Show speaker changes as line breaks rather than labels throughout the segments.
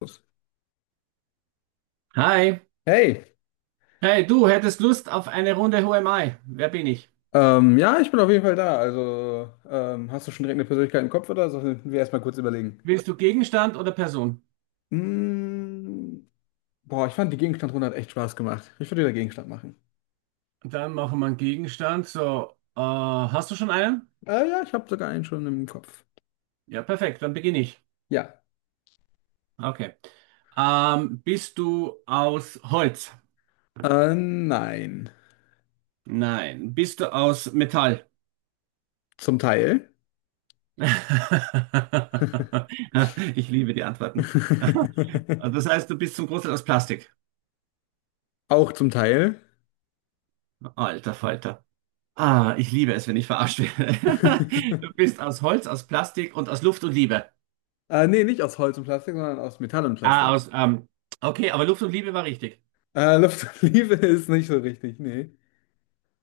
Los.
Hi,
Hey,
hey, du hättest Lust auf eine Runde Who am I? Wer bin ich?
ja, ich bin auf jeden Fall da. Also, hast du schon direkt eine Persönlichkeit im Kopf oder sollen wir erstmal kurz überlegen?
Willst du Gegenstand oder Person?
Mm, boah, ich fand die Gegenstandrunde hat echt Spaß gemacht. Ich würde wieder Gegenstand machen.
Dann machen wir einen Gegenstand. So, hast du schon einen?
Ja, ich habe sogar einen schon im Kopf.
Ja, perfekt, dann beginne ich.
Ja.
Okay. Bist du aus Holz?
Nein.
Nein. Bist du aus Metall?
Zum Teil.
Ich liebe die Antworten. Also, das heißt, du bist zum Großteil aus Plastik.
Auch zum Teil.
Alter Falter. Ah, ich liebe es, wenn ich verarscht werde. Du bist aus Holz, aus Plastik und aus Luft und Liebe.
Nee, nicht aus Holz und Plastik, sondern aus Metall und
Ah,
Plastik.
aus. Okay, aber Luft und Liebe war richtig.
Luft und Liebe ist nicht so richtig, nee.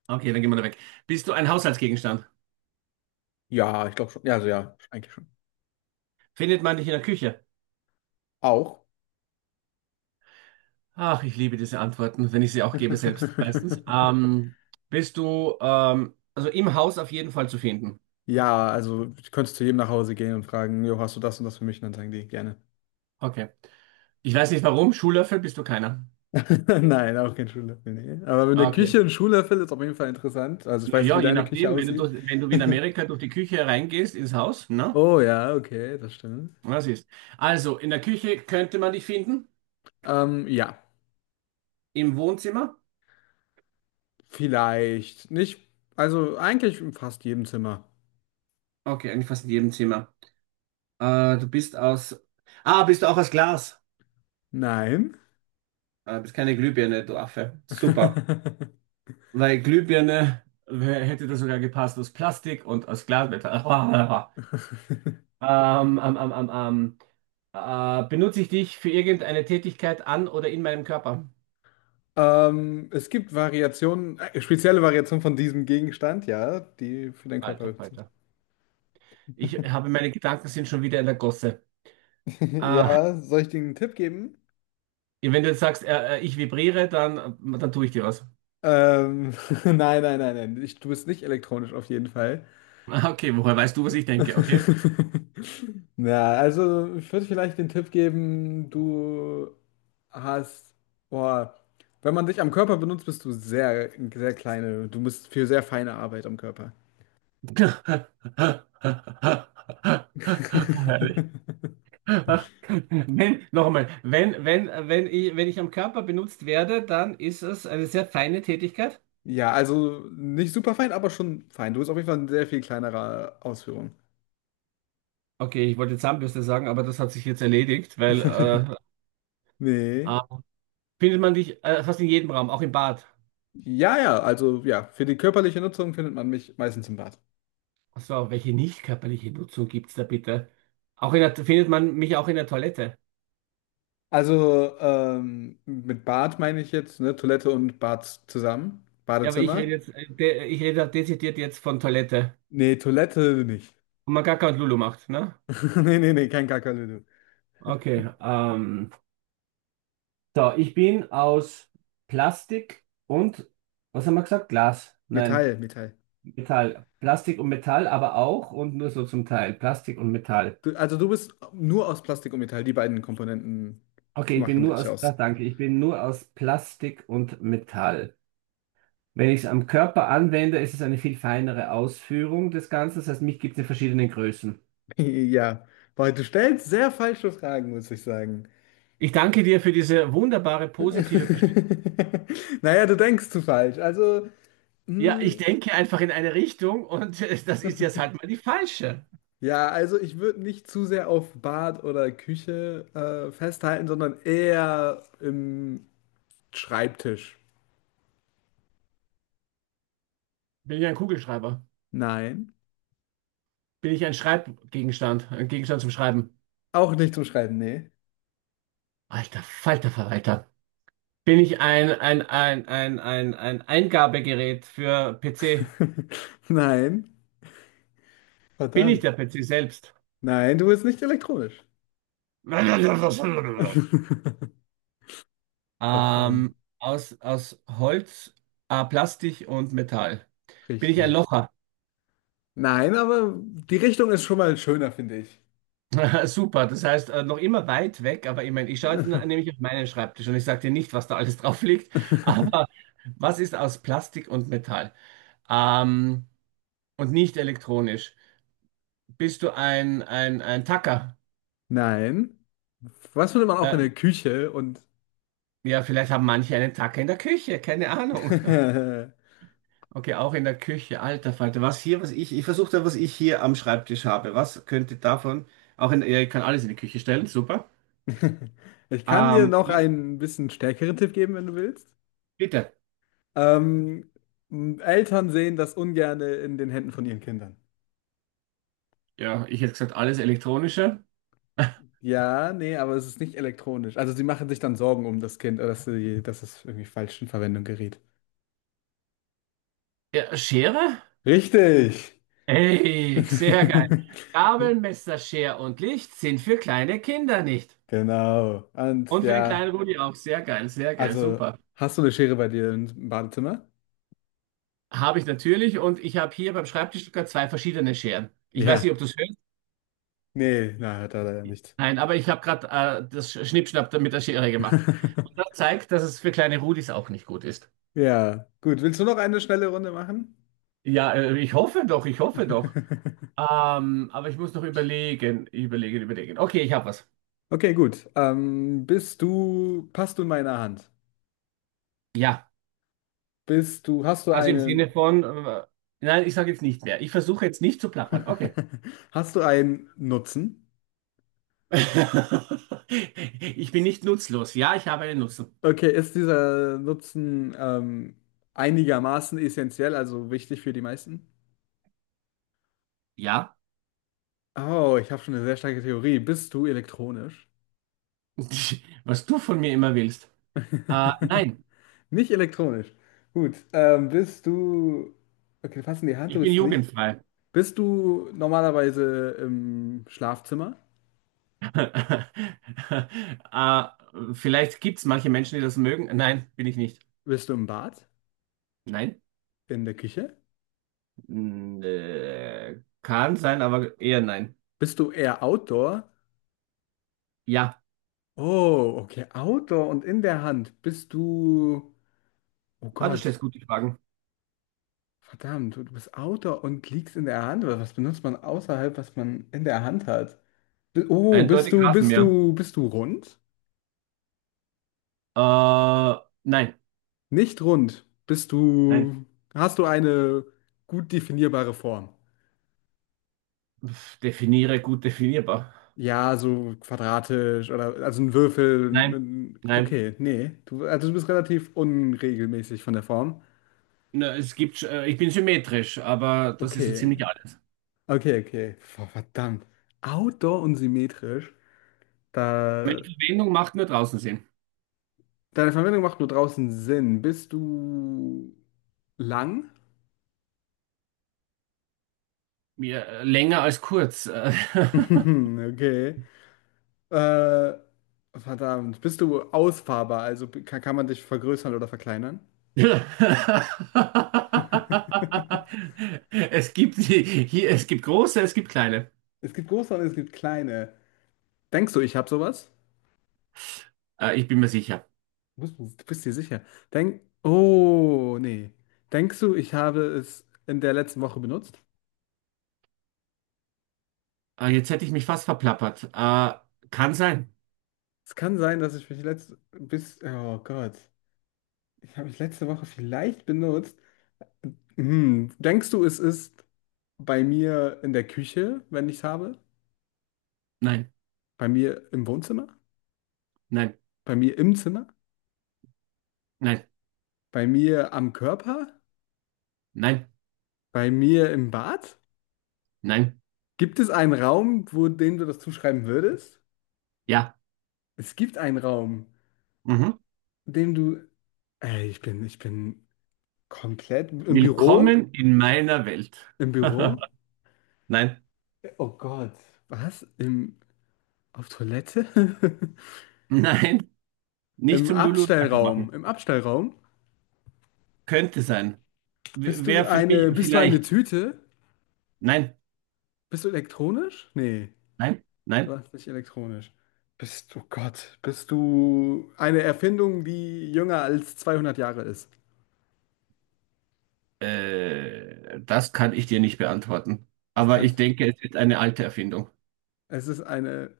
Okay, dann gehen wir da weg. Bist du ein Haushaltsgegenstand?
Ja, ich glaube schon. Ja, also ja, eigentlich schon.
Findet man dich in der Küche?
Auch.
Ach, ich liebe diese Antworten, wenn ich sie auch gebe selbst meistens. Bist du also im Haus auf jeden Fall zu finden?
Ja, also du könntest zu jedem nach Hause gehen und fragen: Jo, hast du das und das für mich? Und dann sagen die: Gerne.
Okay. Ich weiß nicht warum. Schuhlöffel bist du keiner.
Nein, auch kein Schuhlöffel, nee. Aber mit
Ah,
der
okay.
Küche ein Schuhlöffel ist auf jeden Fall interessant. Also ich
Na
weiß nicht,
ja,
wie
je
deine Küche
nachdem, wenn du
aussieht.
durch, wenn du wie in Amerika durch die Küche reingehst ins Haus, ne?
Oh ja, okay, das stimmt.
Was ist? Also, in der Küche könnte man dich finden,
Ja,
im Wohnzimmer.
vielleicht nicht. Also eigentlich in fast jedem Zimmer.
Okay, eigentlich fast in jedem Zimmer. Du bist aus. Ah, Bist du auch aus Glas?
Nein.
Bist keine Glühbirne, du Affe. Super. Weil Glühbirne hätte das sogar gepasst aus Plastik und aus Glas. Ähm, ähm, ähm, ähm, ähm. Benutze ich dich für irgendeine Tätigkeit an oder in meinem Körper?
Es gibt Variationen, spezielle Variationen von diesem Gegenstand, ja, die für deinen Körper
Alter,
sind.
Alter. Ich habe meine Gedanken sind schon wieder in der Gosse. Ah,
Ja, soll ich dir einen Tipp geben?
wenn du jetzt sagst, ich vibriere, dann tue ich dir was.
Ähm, nein, nein, nein, nein. Ich, du bist nicht elektronisch auf jeden Fall.
Ah, okay, woher weißt du, was ich denke? Okay.
Na, also ich würde vielleicht den Tipp geben, du hast, boah, wenn man dich am Körper benutzt, bist du sehr, sehr kleine. Du bist für sehr feine Arbeit am Körper.
Herrlich. Wenn, nochmal, wenn, wenn, wenn ich, wenn ich am Körper benutzt werde, dann ist es eine sehr feine Tätigkeit.
Ja, also nicht super fein, aber schon fein. Du bist auf jeden Fall in sehr viel kleinerer Ausführung.
Okay, ich wollte Zahnbürste sagen, aber das hat sich jetzt erledigt, weil
Nee.
äh, findet man dich fast in jedem Raum, auch im Bad.
Ja, ja, also ja, für die körperliche Nutzung findet man mich meistens im Bad.
Ach so, welche nicht körperliche Nutzung gibt's da bitte? Auch in der, findet man mich auch in der Toilette.
Also mit Bad meine ich jetzt, ne? Toilette und Bad zusammen.
Ja, aber ich rede
Badezimmer.
jetzt, ich rede dezidiert jetzt von Toilette.
Nee, Toilette nicht.
Und man Gaga und Lulu macht, ne?
Nee, nee, nee, kein Kakerlöwe.
Okay. So, ich bin aus Plastik und, was haben wir gesagt? Glas. Nein,
Metall, Metall.
Metall. Plastik und Metall, aber auch und nur so zum Teil. Plastik und Metall.
Du, also du bist nur aus Plastik und Metall. Die beiden Komponenten
Okay, ich bin
machen
nur
dich
aus,
aus.
danke, ich bin nur aus Plastik und Metall. Wenn ich es am Körper anwende, ist es eine viel feinere Ausführung des Ganzen. Das heißt, mich gibt es in verschiedenen Größen.
Ja, weil du stellst sehr falsche Fragen, muss ich sagen.
Ich danke dir für diese wunderbare positive Bestimmung.
Naja, du denkst zu falsch. Also,
Ja,
hm,
ich denke einfach in eine Richtung und das ist jetzt halt mal die falsche.
ja, also ich würde nicht zu sehr auf Bad oder Küche festhalten, sondern eher im Schreibtisch.
Bin ja ein Kugelschreiber.
Nein.
Bin ich ein Schreibgegenstand, ein Gegenstand zum Schreiben?
Auch nicht zum Schreiben, nee.
Alter Falter Verwalter. Bin ich ein Eingabegerät für PC?
Nein.
Bin ich
Verdammt.
der PC selbst?
Nein, du bist nicht elektronisch. Verdammt.
Aus Holz, Plastik und Metall. Bin ich ein
Richtig.
Locher?
Nein, aber die Richtung ist schon mal schöner, finde ich.
Super, das heißt, noch immer weit weg, aber ich meine, ich schaue jetzt nämlich auf meinen Schreibtisch und ich sage dir nicht, was da alles drauf liegt, aber was ist aus Plastik und Metall? Ähm, und nicht elektronisch. Bist du ein Tacker?
Nein. Was findet man auch in
Äh,
der Küche? Und
ja, vielleicht haben manche einen Tacker in der Küche, keine Ahnung. Okay, auch in der Küche, alter Falter. Was hier, was ich, ich versuche da, was ich hier am Schreibtisch habe. Was könnte davon, auch in, ja, ich kann alles in die Küche stellen, super.
ich kann dir
Ähm,
noch
was,
einen bisschen stärkeren Tipp geben, wenn du willst.
bitte.
Ähm, Eltern sehen das ungerne in den Händen von ihren Kindern.
Ja, ich hätte gesagt, alles elektronische.
Ja, nee, aber es ist nicht elektronisch. Also sie machen sich dann Sorgen um das Kind, dass sie, dass es irgendwie falsch in Verwendung gerät.
Ja, Schere?
Richtig!
Ey, sehr geil. Gabel, Messer, Schere und Licht sind für kleine Kinder nicht.
Genau. Und
Und für den
ja,
kleinen Rudi auch. Sehr geil,
also
super.
hast du eine Schere bei dir im Badezimmer?
Habe ich natürlich und ich habe hier beim Schreibtisch gerade zwei verschiedene Scheren. Ich weiß
Ja.
nicht, ob du es hörst.
Nee, na, hat er leider nicht.
Nein, aber ich habe gerade das Schnippschnapp da mit der Schere gemacht. Und das zeigt, dass es für kleine Rudis auch nicht gut ist.
Ja, gut. Willst du noch eine schnelle Runde machen?
Ja, ich hoffe doch, ich hoffe doch. Aber ich muss noch überlegen. Okay, ich habe was.
Okay, gut. Bist du, passt du in meiner Hand?
Ja,
Bist du, hast du
also im Sinne
einen,
von, nein, ich sage jetzt nicht mehr. Ich versuche jetzt nicht zu plappern. Okay.
hast du einen Nutzen?
Ich bin nicht nutzlos. Ja, ich habe einen Nutzen.
Okay, ist dieser Nutzen einigermaßen essentiell, also wichtig für die meisten?
Ja,
Oh, ich habe schon eine sehr starke Theorie. Bist du elektronisch?
was du von mir immer willst. Nein.
Nicht elektronisch. Gut, bist du... Okay, fass in die Hand,
Ich
du
bin
bist nicht...
jugendfrei.
Bist du normalerweise im Schlafzimmer?
äh, vielleicht gibt es manche Menschen, die das mögen. Nein, bin ich nicht.
Bist du im Bad?
Nein?
In der Küche?
Mm, äh, kann sein, aber eher nein.
Bist du eher Outdoor?
Ja,
Oh, okay, Outdoor und in der Hand. Bist du... Oh
ah, du
Gott.
stellst gute Fragen.
Verdammt, du bist Autor und liegst in der Hand. Was benutzt man außerhalb, was man in der Hand hat? Oh,
Eindeutig Rasenmäher.
bist du rund?
Äh, nein,
Nicht rund.
nein.
Hast du eine gut definierbare Form?
Pff, definiere gut definierbar.
Ja, so quadratisch oder also ein Würfel.
Nein, nein.
Okay, nee. Du, also du bist relativ unregelmäßig von der Form.
Na, es gibt, ich bin symmetrisch, aber das ist so
Okay.
ziemlich alles.
Okay, okay. Verdammt. Outdoor und symmetrisch.
Meine
Da.
Verwendung macht nur draußen Sinn.
Deine Verwendung macht nur draußen Sinn. Bist du lang?
Mir, länger als kurz.
Okay. Äh, Verdammt. Bist du ausfahrbar? Also kann man dich vergrößern oder verkleinern?
Es gibt hier, es gibt große, es gibt kleine.
Es gibt große und es gibt kleine. Denkst du, ich habe sowas?
Ich bin mir sicher.
Bist du bist dir sicher? Denk. Oh, nee. Denkst du, ich habe es in der letzten Woche benutzt?
Jetzt hätte ich mich fast verplappert. Kann sein.
Es kann sein, dass ich mich letzte bis. Oh Gott. Ich habe mich letzte Woche vielleicht benutzt. Hm, denkst du, es ist bei mir in der Küche, wenn ich es habe?
Nein,
Bei mir im Wohnzimmer?
nein,
Bei mir im Zimmer?
nein,
Bei mir am Körper?
nein,
Bei mir im Bad?
nein.
Gibt es einen Raum, wo dem du das zuschreiben würdest?
Ja.
Es gibt einen Raum,
Mhm.
in dem du. Ey, ich bin komplett im Büro?
Willkommen in meiner Welt.
Im Büro?
Nein,
Oh Gott, was? Im, auf Toilette?
nein, nicht
Im
zum Lulu und Kacke machen.
Abstellraum? Im Abstellraum?
Könnte sein. Wäre für mich
Bist du eine
vielleicht.
Tüte?
Nein,
Bist du elektronisch? Nee,
nein,
du
nein.
warst nicht elektronisch. Bist du Gott? Bist du eine Erfindung, die jünger als 200 Jahre ist?
Das kann ich dir nicht beantworten.
Das
Aber ich
kannst.
denke, es ist eine alte Erfindung.
Es ist eine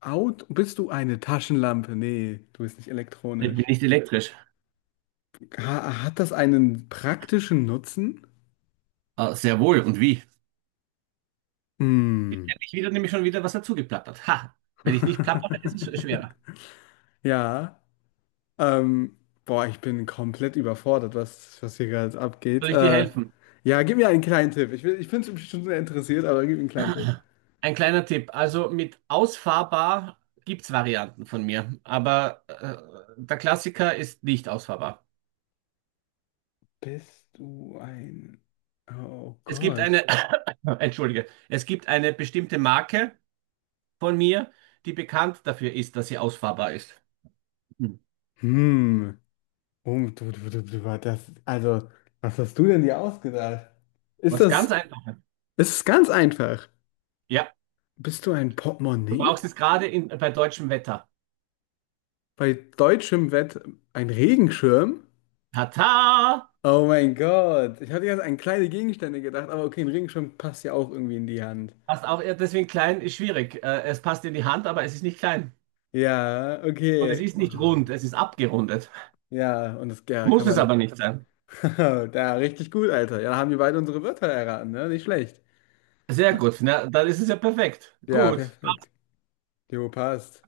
Out. Bist du eine Taschenlampe? Nee, du bist nicht
Ich bin
elektronisch.
nicht elektrisch.
Ha hat das einen praktischen Nutzen?
Ah, sehr wohl. Und wie? Jetzt
Hm.
hätte ich wieder nämlich schon wieder was dazu geplappert. Ha! Wenn ich nicht plappere, ist es schwerer.
Ja. Ähm, boah, ich bin komplett überfordert, was hier gerade abgeht.
Soll ich dir helfen?
Ja, gib mir einen kleinen Tipp. Ich bin schon sehr interessiert, aber gib mir einen kleinen Tipp.
Ein kleiner Tipp. Also mit ausfahrbar gibt es Varianten von mir. Aber der Klassiker ist nicht ausfahrbar.
Bist du ein... Oh
Es gibt
Gott.
eine, entschuldige, es gibt eine bestimmte Marke von mir, die bekannt dafür ist, dass sie ausfahrbar ist. Hm.
Hm. Oh, das, also, was hast du denn dir ausgedacht? Ist
Was
das,
ganz einfach.
ist es ist ganz einfach.
Ja.
Bist du ein
Du
Portemonnaie?
brauchst es gerade in, bei deutschem Wetter.
Bei deutschem Wett ein Regenschirm?
Tata!
Oh mein Gott. Ich hatte jetzt an kleine Gegenstände gedacht, aber okay, ein Regenschirm passt ja auch irgendwie in die Hand.
Passt auch, ja, deswegen klein ist schwierig. Es passt in die Hand, aber es ist nicht klein.
Ja,
Und es
okay.
ist
Oh,
nicht rund, es ist abgerundet.
ja, und das, ja, kann
Muss es
man.
aber nicht sein.
Da, richtig gut, Alter. Ja, da haben wir beide unsere Wörter erraten, ne? Nicht schlecht.
Sehr gut, na, dann ist es ja perfekt.
Ja,
Gut.
perfekt. Jo, passt.